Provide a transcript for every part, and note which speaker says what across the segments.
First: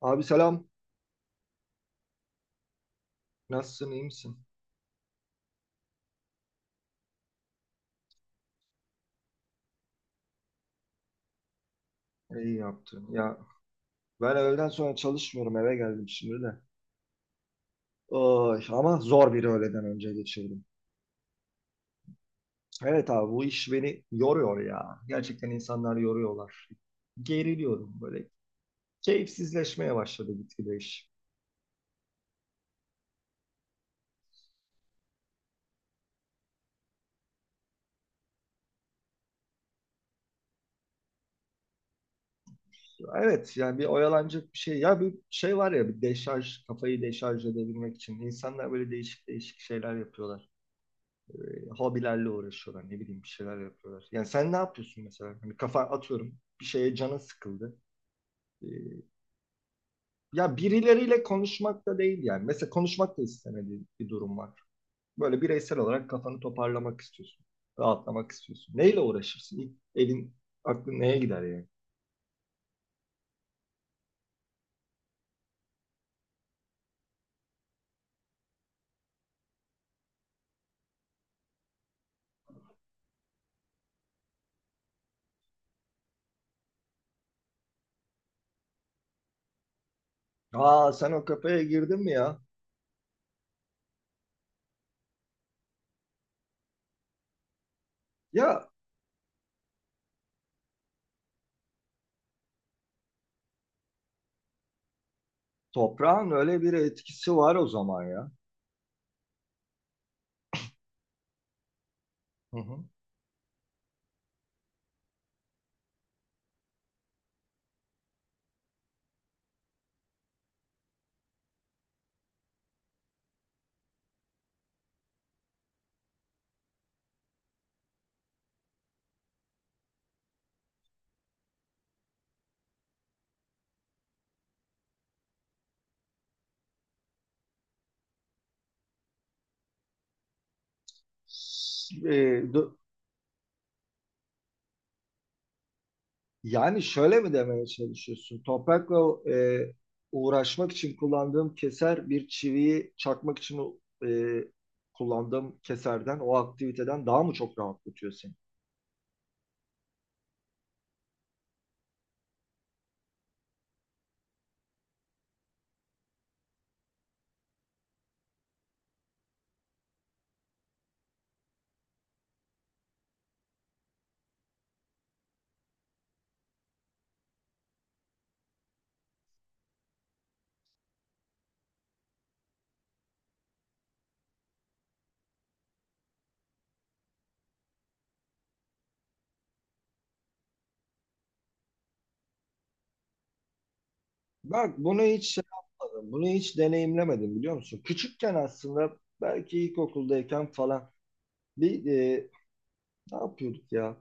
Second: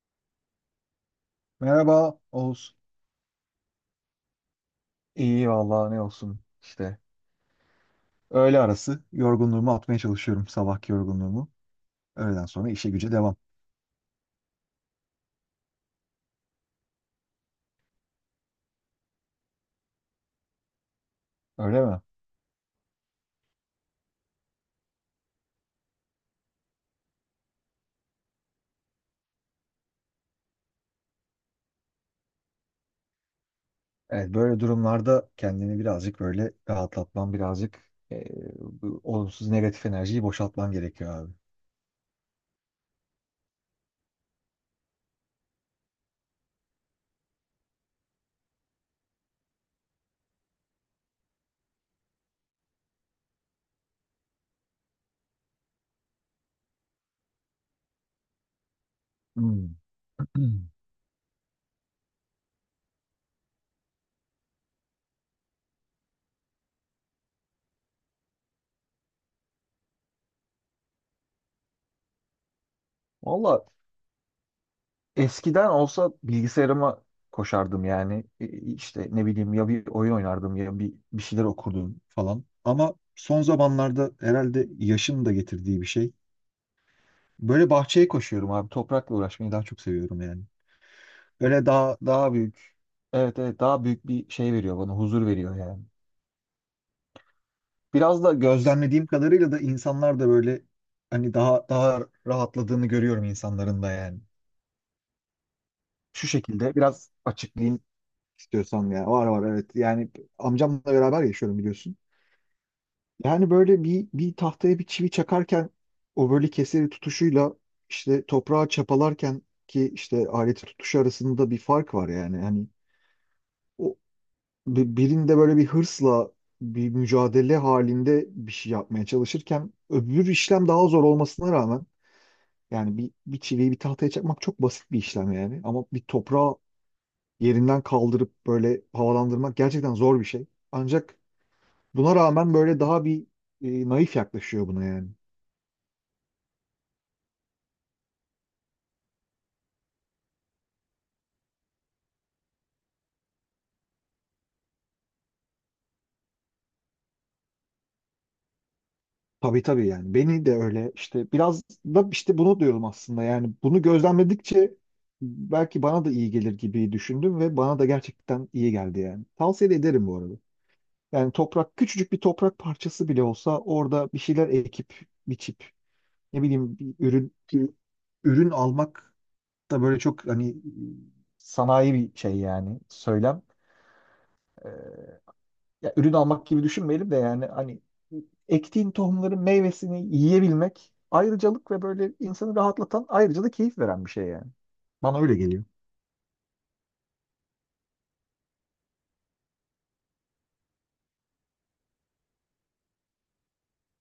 Speaker 1: Abi selam.
Speaker 2: Merhaba Oğuz.
Speaker 1: Nasılsın, iyi misin?
Speaker 2: İyi valla ne olsun işte. Öğle arası yorgunluğumu atmaya çalışıyorum. Sabahki yorgunluğumu. Öğleden
Speaker 1: İyi
Speaker 2: sonra işe
Speaker 1: yaptın.
Speaker 2: güce devam.
Speaker 1: Ya ben öğleden sonra çalışmıyorum, eve geldim şimdi de. Oy, ama zor bir öğleden önce geçirdim.
Speaker 2: Öyle mi?
Speaker 1: Evet abi, bu iş beni yoruyor ya. Gerçekten insanlar yoruyorlar. Geriliyorum böyle. Keyifsizleşmeye başladı gitgide iş.
Speaker 2: Evet, böyle durumlarda kendini birazcık böyle rahatlatman, birazcık e, bu olumsuz negatif enerjiyi boşaltman gerekiyor abi.
Speaker 1: Evet, yani bir oyalanacak bir şey. Ya bir şey var ya bir deşarj, kafayı deşarj edebilmek için. İnsanlar böyle değişik değişik şeyler yapıyorlar. Hobilerle uğraşıyorlar. Ne bileyim bir şeyler yapıyorlar. Yani sen ne yapıyorsun mesela? Hani kafa atıyorum bir şeye, canın sıkıldı. E,
Speaker 2: Hmm.
Speaker 1: ya birileriyle konuşmak da değil yani. Mesela konuşmak da istemediğin bir durum var. Böyle bireysel olarak kafanı toparlamak istiyorsun. Rahatlamak istiyorsun. Neyle uğraşırsın? İlk elin aklın neye gider yani?
Speaker 2: Valla, eskiden olsa bilgisayarıma koşardım yani. İşte ne bileyim, ya bir oyun oynardım ya bir şeyler okurdum falan. Ama son zamanlarda herhalde yaşın da getirdiği bir şey. Böyle bahçeye koşuyorum abi. Toprakla uğraşmayı daha çok seviyorum yani.
Speaker 1: Aa, sen o kafaya
Speaker 2: Böyle daha
Speaker 1: girdin mi ya?
Speaker 2: daha büyük. Evet evet, daha büyük bir şey veriyor bana. Huzur veriyor yani. Biraz da
Speaker 1: Ya,
Speaker 2: gözlemlediğim kadarıyla da insanlar da böyle hani daha rahatladığını görüyorum insanların da yani. Şu
Speaker 1: toprağın öyle bir
Speaker 2: şekilde biraz
Speaker 1: etkisi var o
Speaker 2: açıklayayım
Speaker 1: zaman ya.
Speaker 2: istiyorsan ya. Var var, evet. Yani amcamla beraber yaşıyorum biliyorsun.
Speaker 1: Hı hı.
Speaker 2: Yani böyle bir tahtaya bir çivi çakarken o böyle keseri tutuşuyla işte toprağa çapalarken ki işte aleti tutuşu arasında bir fark var yani. Yani o birinde böyle bir hırsla bir mücadele halinde bir şey yapmaya çalışırken, öbür işlem daha zor olmasına rağmen, yani bir çiviyi bir tahtaya çakmak çok basit bir işlem yani, ama bir toprağı yerinden kaldırıp böyle havalandırmak gerçekten zor bir şey. Ancak buna
Speaker 1: E,
Speaker 2: rağmen
Speaker 1: d-
Speaker 2: böyle daha bir naif yaklaşıyor buna yani.
Speaker 1: Yani şöyle mi demeye çalışıyorsun? Toprakla uğraşmak için kullandığım keser bir çiviyi çakmak için kullandığım keserden, o aktiviteden daha mı çok rahatlatıyor seni?
Speaker 2: Tabii tabii, yani beni de öyle işte, biraz da işte bunu diyorum aslında, yani bunu gözlemledikçe belki bana da iyi gelir gibi düşündüm ve bana da gerçekten iyi geldi yani. Tavsiye de ederim bu arada. Yani toprak, küçücük bir toprak parçası bile olsa orada bir şeyler ekip biçip, ne bileyim, bir ürün almak da böyle çok hani sanayi bir şey yani söylem. Ya ürün almak gibi düşünmeyelim de, yani hani ektiğin tohumların meyvesini yiyebilmek ayrıcalık ve böyle insanı rahatlatan, ayrıca da keyif veren bir şey yani.
Speaker 1: Bak, bunu
Speaker 2: Bana
Speaker 1: hiç
Speaker 2: öyle
Speaker 1: şey
Speaker 2: geliyor.
Speaker 1: yapmadım, bunu hiç deneyimlemedim biliyor musun? Küçükken aslında belki ilkokuldayken falan bir e, ne yapıyorduk ya?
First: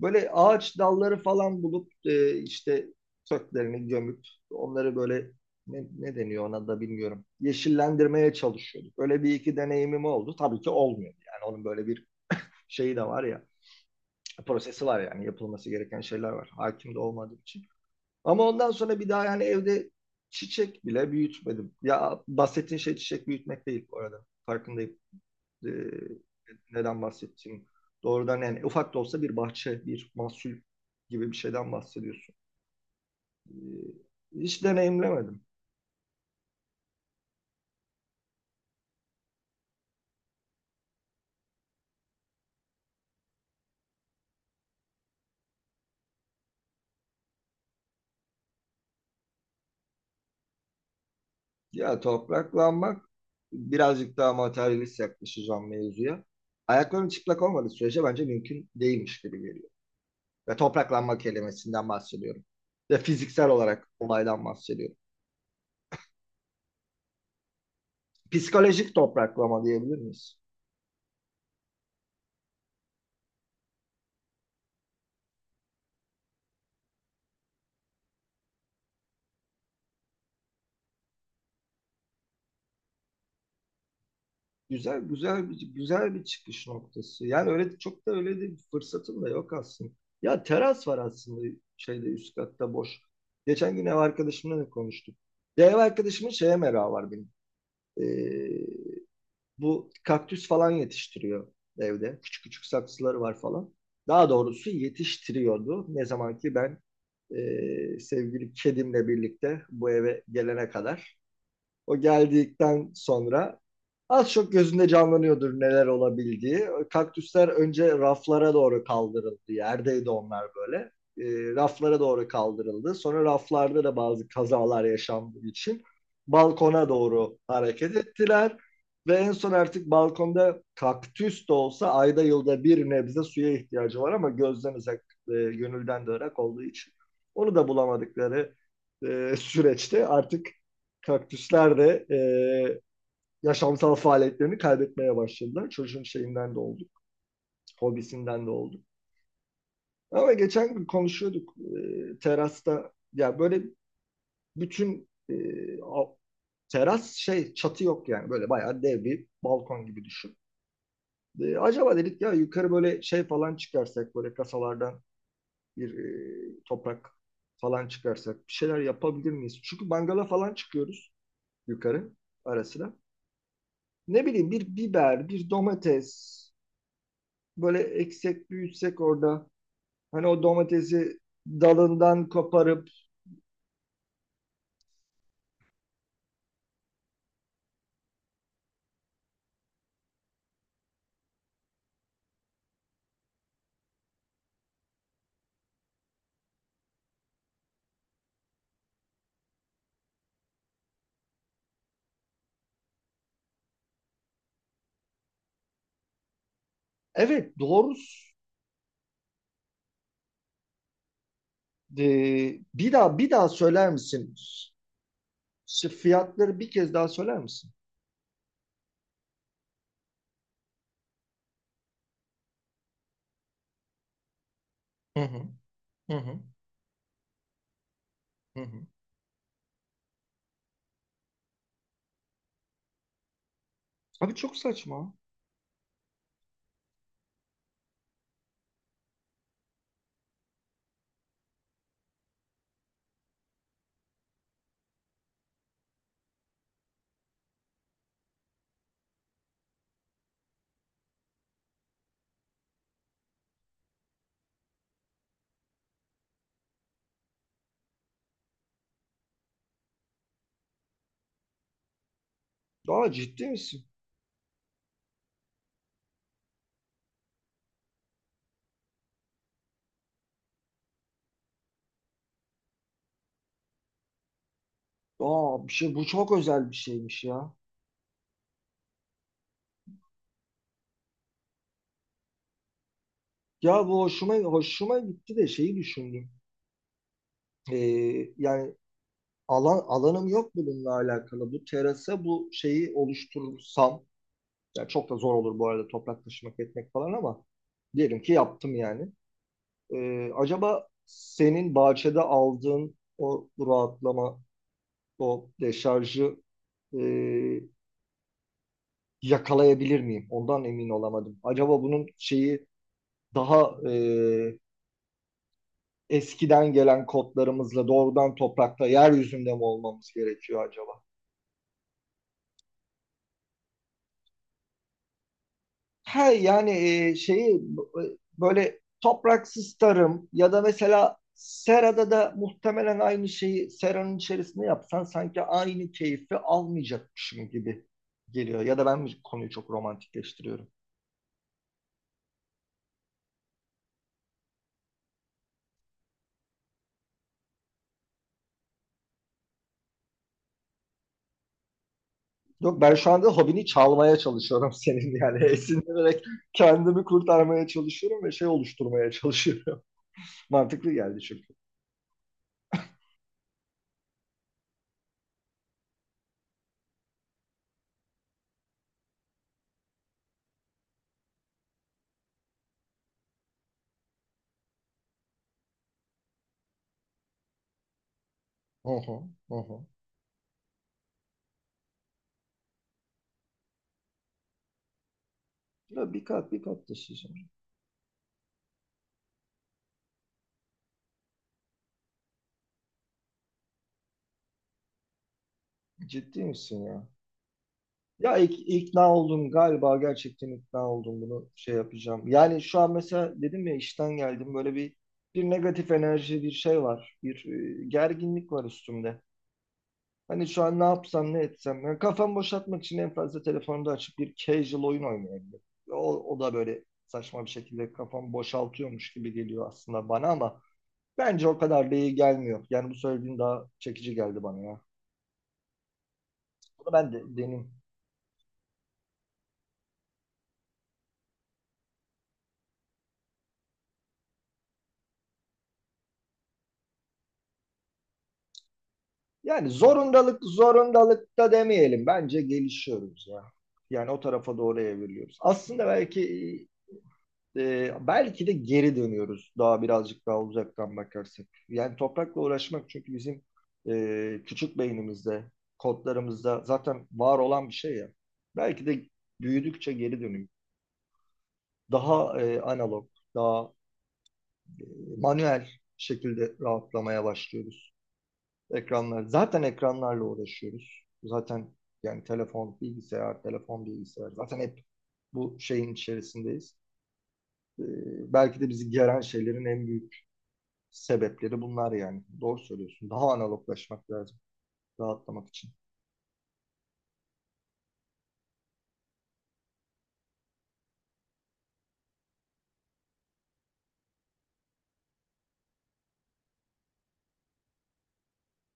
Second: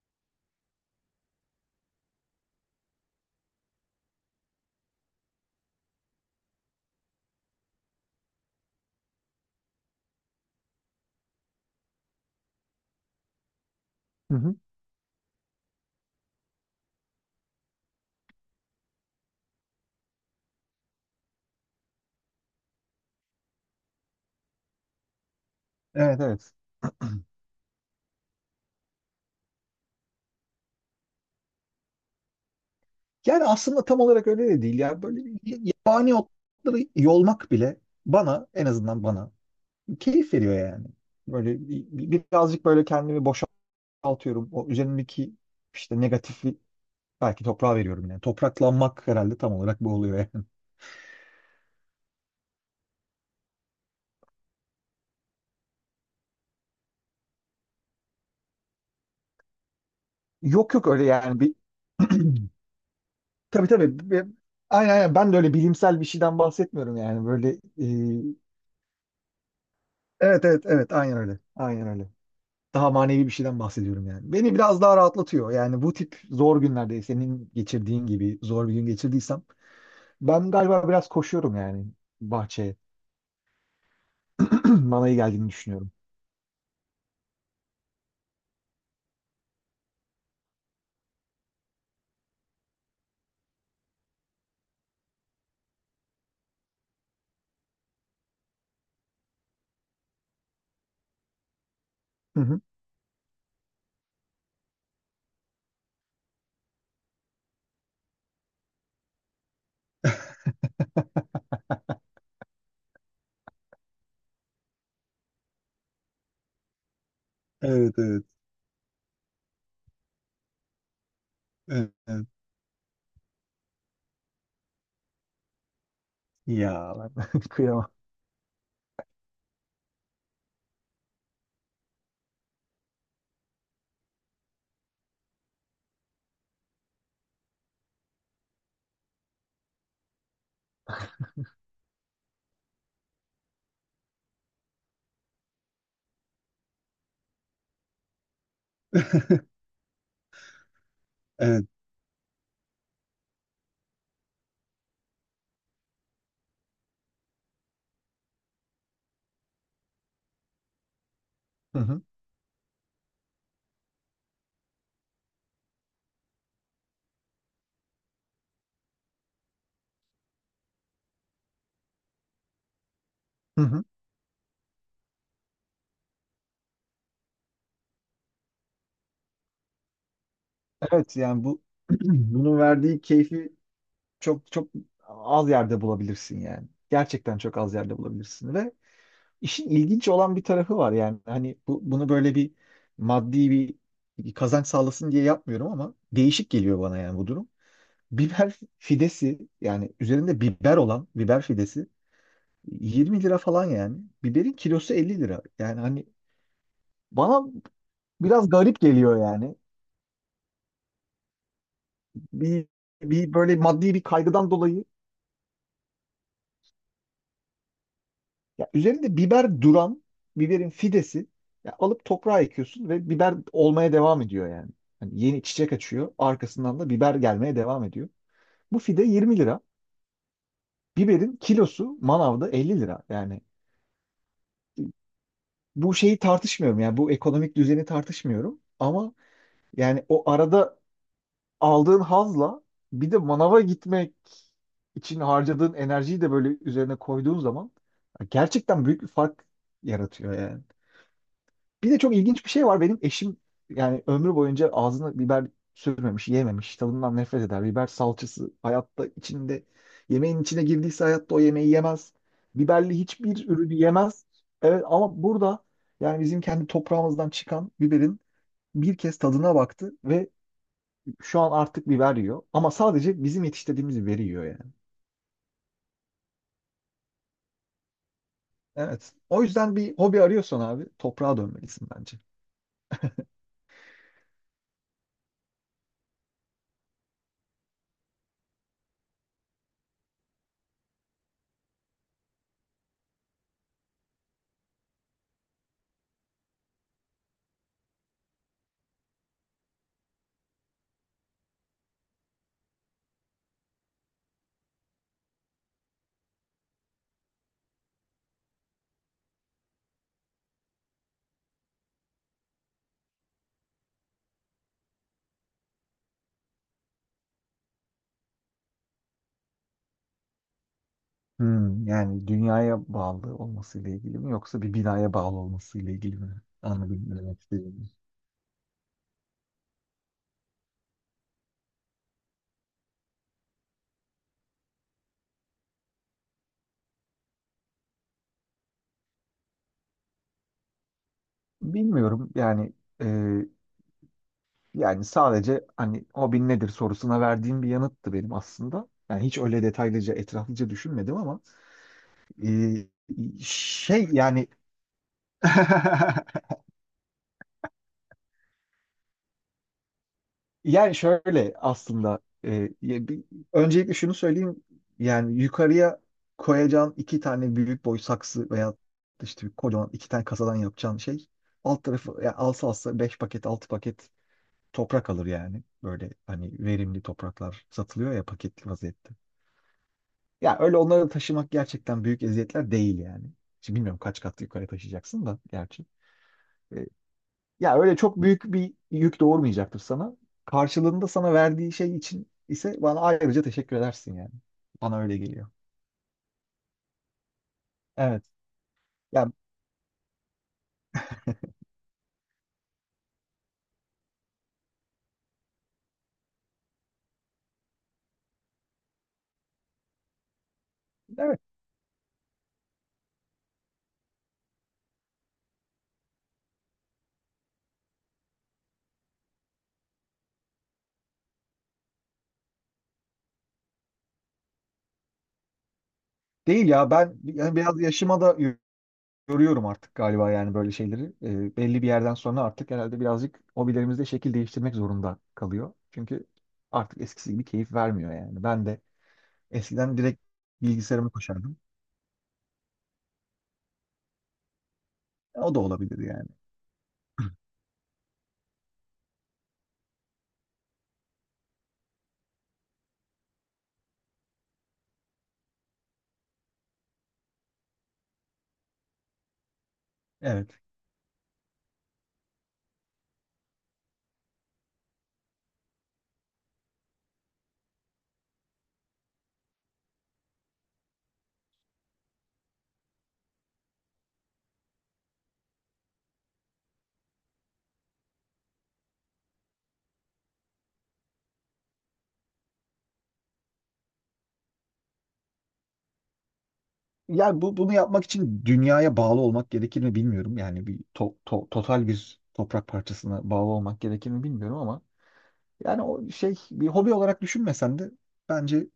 Speaker 1: Böyle ağaç dalları falan bulup işte köklerini gömüp onları böyle ne deniyor ona da bilmiyorum. Yeşillendirmeye çalışıyorduk. Öyle bir iki deneyimim oldu. Tabii ki olmuyor. Yani onun böyle bir şeyi de var ya.
Speaker 2: Hı hı.
Speaker 1: Prosesi var, yani yapılması gereken şeyler var. Hakim de olmadığım için. Ama ondan sonra bir daha yani evde çiçek bile büyütmedim. Ya, bahsettiğin şey çiçek büyütmek değil bu arada. Farkındayım e,
Speaker 2: Evet evet.
Speaker 1: neden bahsettiğim, doğrudan yani ufak da olsa bir bahçe, bir mahsul gibi bir şeyden bahsediyorsun.
Speaker 2: Yani aslında tam olarak
Speaker 1: E,
Speaker 2: öyle de
Speaker 1: hiç
Speaker 2: değil ya. Böyle
Speaker 1: deneyimlemedim.
Speaker 2: yabani otları yolmak bile bana, en azından bana keyif veriyor yani. Böyle birazcık böyle kendimi boşaltıyorum. O üzerimdeki işte negatifi belki toprağa veriyorum yani. Topraklanmak herhalde tam olarak bu oluyor yani.
Speaker 1: Ya topraklanmak, birazcık daha materyalist yaklaşacağım mevzuya. Ayakların çıplak olmadığı sürece bence mümkün değilmiş gibi geliyor. Ve
Speaker 2: Yok yok, öyle
Speaker 1: topraklanma
Speaker 2: yani.
Speaker 1: kelimesinden bahsediyorum. Ve fiziksel
Speaker 2: Tabii
Speaker 1: olarak
Speaker 2: tabii.
Speaker 1: olaydan
Speaker 2: Aynen
Speaker 1: bahsediyorum.
Speaker 2: aynen. Ben de öyle bilimsel bir şeyden bahsetmiyorum yani. Böyle e,
Speaker 1: Psikolojik topraklama diyebilir miyiz?
Speaker 2: evet evet evet, aynen öyle. Aynen öyle. Daha manevi bir şeyden bahsediyorum yani. Beni biraz daha rahatlatıyor. Yani bu tip zor günlerde, senin geçirdiğin gibi zor bir gün geçirdiysem ben galiba biraz koşuyorum yani bahçeye.
Speaker 1: Güzel
Speaker 2: Bana iyi
Speaker 1: güzel
Speaker 2: geldiğini
Speaker 1: bir
Speaker 2: düşünüyorum.
Speaker 1: çıkış noktası. Yani öyle çok da öyle de bir fırsatım da yok aslında. Ya teras var aslında, şeyde üst katta boş. Geçen gün ev arkadaşımla da konuştuk. Ya, ev arkadaşımın şeye merakı var benim. Ee, bu kaktüs falan yetiştiriyor evde.
Speaker 2: Hı
Speaker 1: Küçük
Speaker 2: hı.
Speaker 1: küçük saksıları var falan. Daha doğrusu yetiştiriyordu. Ne zaman ki ben sevgili kedimle birlikte bu eve gelene kadar. O geldikten sonra az çok gözünde canlanıyordur neler olabildiği. Kaktüsler
Speaker 2: Evet
Speaker 1: önce
Speaker 2: evet.
Speaker 1: raflara doğru kaldırıldı. Yerdeydi onlar böyle. Ee,
Speaker 2: Evet.
Speaker 1: raflara doğru
Speaker 2: Evet.
Speaker 1: kaldırıldı. Sonra raflarda da bazı kazalar yaşandığı için balkona
Speaker 2: Ya,
Speaker 1: doğru
Speaker 2: ben kıyamam.
Speaker 1: hareket ettiler. Ve en son artık balkonda kaktüs de olsa ayda yılda bir nebze suya ihtiyacı var, ama gözden uzak, gönülden de ırak olduğu için onu da bulamadıkları süreçte artık kaktüsler de yaşamsal faaliyetlerini kaybetmeye başladılar. Çocuğun şeyinden de oldu, hobisinden de oldu. Ama geçen gün konuşuyorduk
Speaker 2: Evet.
Speaker 1: terasta. Ya böyle bütün a- teras şey, çatı yok, yani böyle bayağı dev bir balkon gibi düşün. E,
Speaker 2: Hı
Speaker 1: acaba
Speaker 2: hı.
Speaker 1: dedik, ya yukarı böyle şey falan çıkarsak, böyle kasalardan bir toprak falan çıkarsak bir şeyler yapabilir miyiz? Çünkü mangala falan çıkıyoruz yukarı arasına.
Speaker 2: Hı hı.
Speaker 1: Ne bileyim, bir biber, bir domates böyle eksek büyütsek orada. Hani o
Speaker 2: Evet
Speaker 1: domatesi
Speaker 2: yani bu,
Speaker 1: dalından
Speaker 2: bunun
Speaker 1: koparıp.
Speaker 2: verdiği keyfi çok çok az yerde bulabilirsin yani. Gerçekten çok az yerde bulabilirsin. Ve işin ilginç olan bir tarafı var yani. Hani bunu böyle bir maddi bir kazanç sağlasın diye yapmıyorum ama değişik geliyor bana yani bu durum. Biber fidesi, yani üzerinde biber olan biber fidesi 20 lira falan yani. Biberin kilosu 50 lira. Yani hani bana
Speaker 1: Evet, doğrusu.
Speaker 2: biraz garip geliyor yani.
Speaker 1: Ee,
Speaker 2: Bir,
Speaker 1: bir daha bir
Speaker 2: bir
Speaker 1: daha
Speaker 2: böyle
Speaker 1: söyler
Speaker 2: maddi bir
Speaker 1: misin?
Speaker 2: kaygıdan dolayı.
Speaker 1: Şu fiyatları bir kez daha söyler misin?
Speaker 2: Ya üzerinde biber duran biberin fidesi, ya alıp toprağa ekiyorsun ve biber olmaya devam ediyor yani. Hani
Speaker 1: Hı hı,
Speaker 2: yeni çiçek açıyor,
Speaker 1: hı hı,
Speaker 2: arkasından da biber gelmeye devam ediyor.
Speaker 1: hı
Speaker 2: Bu
Speaker 1: hı.
Speaker 2: fide 20 lira. Biberin kilosu manavda 50 lira. Yani
Speaker 1: Abi, çok saçma.
Speaker 2: bu şeyi tartışmıyorum, yani bu ekonomik düzeni tartışmıyorum ama yani o arada aldığın hazla, bir de manava gitmek için harcadığın enerjiyi de böyle üzerine koyduğun zaman gerçekten büyük bir fark yaratıyor yani. Bir de çok ilginç bir şey var. Benim eşim yani ömrü boyunca ağzına biber sürmemiş, yememiş. Tadından nefret eder. Biber salçası hayatta içinde, yemeğin içine girdiyse hayatta o yemeği yemez. Biberli
Speaker 1: Daha ciddi
Speaker 2: hiçbir ürünü
Speaker 1: misin?
Speaker 2: yemez. Evet ama burada, yani bizim kendi toprağımızdan çıkan biberin bir kez tadına baktı ve şu an artık biber yiyor. Ama sadece bizim yetiştirdiğimiz biberi yiyor yani.
Speaker 1: Aa, bir şey, bu çok özel bir şeymiş ya.
Speaker 2: Evet. O yüzden bir hobi arıyorsan abi, toprağa dönmelisin bence.
Speaker 1: Ya, bu hoşuma gitti de şeyi düşündüm. Ee, yani alanım yok bununla alakalı. Bu terasa bu şeyi oluşturursam, yani çok da zor olur bu arada toprak taşımak etmek falan, ama diyelim ki yaptım yani. Acaba senin bahçede aldığın o rahatlama, o deşarjı e, yakalayabilir miyim? Ondan emin olamadım. Acaba bunun şeyi daha eskiden gelen kodlarımızla doğrudan toprakta, yeryüzünde mi olmamız gerekiyor acaba?
Speaker 2: Hmm, yani dünyaya bağlı olmasıyla ilgili mi, yoksa bir binaya bağlı olmasıyla ilgili
Speaker 1: He
Speaker 2: mi?
Speaker 1: yani,
Speaker 2: Anladım ne demek
Speaker 1: şeyi
Speaker 2: istediğini.
Speaker 1: böyle topraksız tarım, ya da mesela serada da muhtemelen aynı şeyi seranın içerisinde yapsan sanki aynı keyfi almayacakmışım gibi geliyor. Ya da ben mi konuyu çok romantikleştiriyorum?
Speaker 2: Bilmiyorum yani. e, Yani sadece hani hobin nedir sorusuna verdiğim bir yanıttı benim aslında. Yani hiç öyle detaylıca, etraflıca düşünmedim ama e,
Speaker 1: Yok, ben şu anda hobini
Speaker 2: şey
Speaker 1: çalmaya
Speaker 2: yani.
Speaker 1: çalışıyorum senin yani esinlenerek kendimi kurtarmaya çalışıyorum ve şey oluşturmaya çalışıyorum. Mantıklı
Speaker 2: Yani
Speaker 1: geldi
Speaker 2: şöyle
Speaker 1: çünkü.
Speaker 2: aslında, ya öncelikle şunu söyleyeyim, yani yukarıya koyacağın iki tane büyük boy saksı veya işte bir kocaman iki tane kasadan yapacağın şey, alt tarafı yani alsa alsa beş paket altı paket toprak alır yani. Böyle hani verimli topraklar satılıyor ya paketli
Speaker 1: Hı
Speaker 2: vaziyette.
Speaker 1: hı, hı hı.
Speaker 2: Ya öyle onları taşımak gerçekten büyük eziyetler değil yani. Şimdi bilmiyorum kaç kat yukarı taşıyacaksın da gerçi.
Speaker 1: Ya bir kat bir
Speaker 2: E,
Speaker 1: kat taşıyacağım.
Speaker 2: Ya öyle çok büyük bir yük doğurmayacaktır sana. Karşılığında sana verdiği şey için ise bana ayrıca teşekkür edersin yani. Bana öyle geliyor.
Speaker 1: Ciddi misin ya?
Speaker 2: Evet.
Speaker 1: Ya ikna
Speaker 2: Yani
Speaker 1: oldum galiba, gerçekten ikna oldum, bunu şey yapacağım. Yani şu an mesela dedim ya, işten geldim, böyle bir negatif enerji bir şey var. Bir gerginlik var üstümde. Hani şu an ne yapsam ne
Speaker 2: evet,
Speaker 1: etsem. Yani kafamı boşaltmak için en fazla telefonda açıp bir casual oyun oynayabilirim. O da böyle saçma bir şekilde kafamı boşaltıyormuş gibi geliyor aslında bana, ama bence o kadar da iyi gelmiyor. Yani bu söylediğin daha çekici geldi bana ya.
Speaker 2: değil ya.
Speaker 1: Bunu ben
Speaker 2: Ben
Speaker 1: de
Speaker 2: yani
Speaker 1: deneyim.
Speaker 2: biraz yaşıma da yoruyorum artık galiba yani böyle şeyleri. Belli bir yerden sonra artık herhalde birazcık hobilerimizde şekil değiştirmek zorunda kalıyor. Çünkü artık eskisi gibi keyif vermiyor yani. Ben de
Speaker 1: Yani
Speaker 2: eskiden direkt
Speaker 1: zorundalık,
Speaker 2: bilgisayarıma
Speaker 1: zorundalıkta
Speaker 2: koşardım.
Speaker 1: demeyelim. Bence gelişiyoruz ya. Yani o tarafa doğru evriliyoruz.
Speaker 2: O da
Speaker 1: Aslında
Speaker 2: olabilir yani.
Speaker 1: belki de geri dönüyoruz, daha birazcık daha uzaktan bakarsak. Yani toprakla uğraşmak çünkü bizim küçük beynimizde, kodlarımızda zaten var olan bir şey ya. Belki de büyüdükçe geri dönüyor.
Speaker 2: Evet.
Speaker 1: Daha analog, daha manuel şekilde rahatlamaya başlıyoruz. Ekranlar. Zaten ekranlarla uğraşıyoruz. Zaten yani telefon, bilgisayar, telefon, bilgisayar. Zaten hep bu şeyin içerisindeyiz. Belki de bizi geren şeylerin en büyük sebepleri bunlar yani. Doğru söylüyorsun. Daha analoglaşmak lazım rahatlamak için.
Speaker 2: Yani bunu yapmak için dünyaya bağlı olmak gerekir mi bilmiyorum. Yani bir total bir toprak parçasına bağlı olmak gerekir mi bilmiyorum, ama yani o şey, bir hobi olarak düşünmesen de bence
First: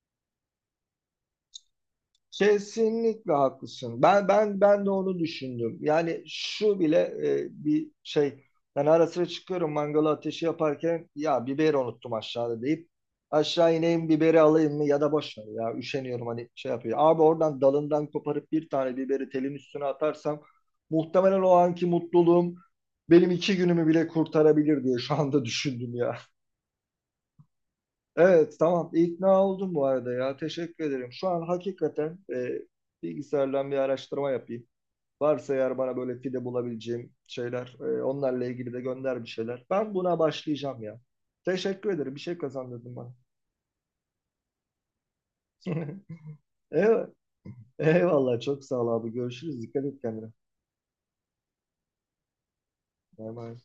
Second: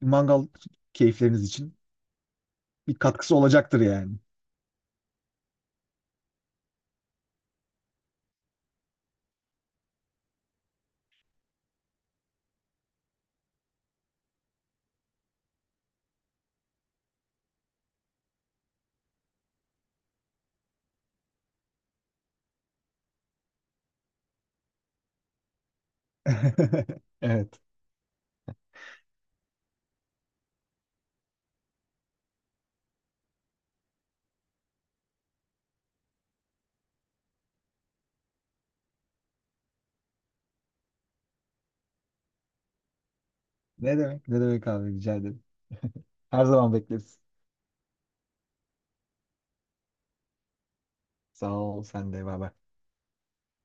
Speaker 2: mangal keyifleriniz için bir
Speaker 1: Kesinlikle
Speaker 2: katkısı olacaktır
Speaker 1: haklısın.
Speaker 2: yani.
Speaker 1: Ben de onu düşündüm. Yani şu bile bir şey. Ben ara sıra çıkıyorum mangalı ateşi yaparken, ya biberi unuttum aşağıda deyip aşağı ineyim biberi alayım mı, ya da boş ver ya üşeniyorum, hani şey yapıyor. Abi oradan dalından koparıp bir tane biberi telin üstüne atarsam muhtemelen o anki mutluluğum benim iki günümü bile kurtarabilir diye şu anda düşündüm ya.
Speaker 2: Evet.
Speaker 1: Evet tamam, ikna oldum bu arada, ya teşekkür ederim. Şu an hakikaten bilgisayardan bir araştırma yapayım. Varsa eğer bana böyle fide bulabileceğim şeyler, onlarla ilgili de gönder bir şeyler. Ben buna başlayacağım ya. Teşekkür ederim, bir şey kazandırdın bana.
Speaker 2: Ne demek? Ne demek abi, rica ederim. Her zaman
Speaker 1: Evet.
Speaker 2: bekleriz.
Speaker 1: Eyvallah, çok sağ ol abi, görüşürüz, dikkat et kendine.
Speaker 2: Sağ ol, sen de bay bay.
Speaker 1: Bay bay.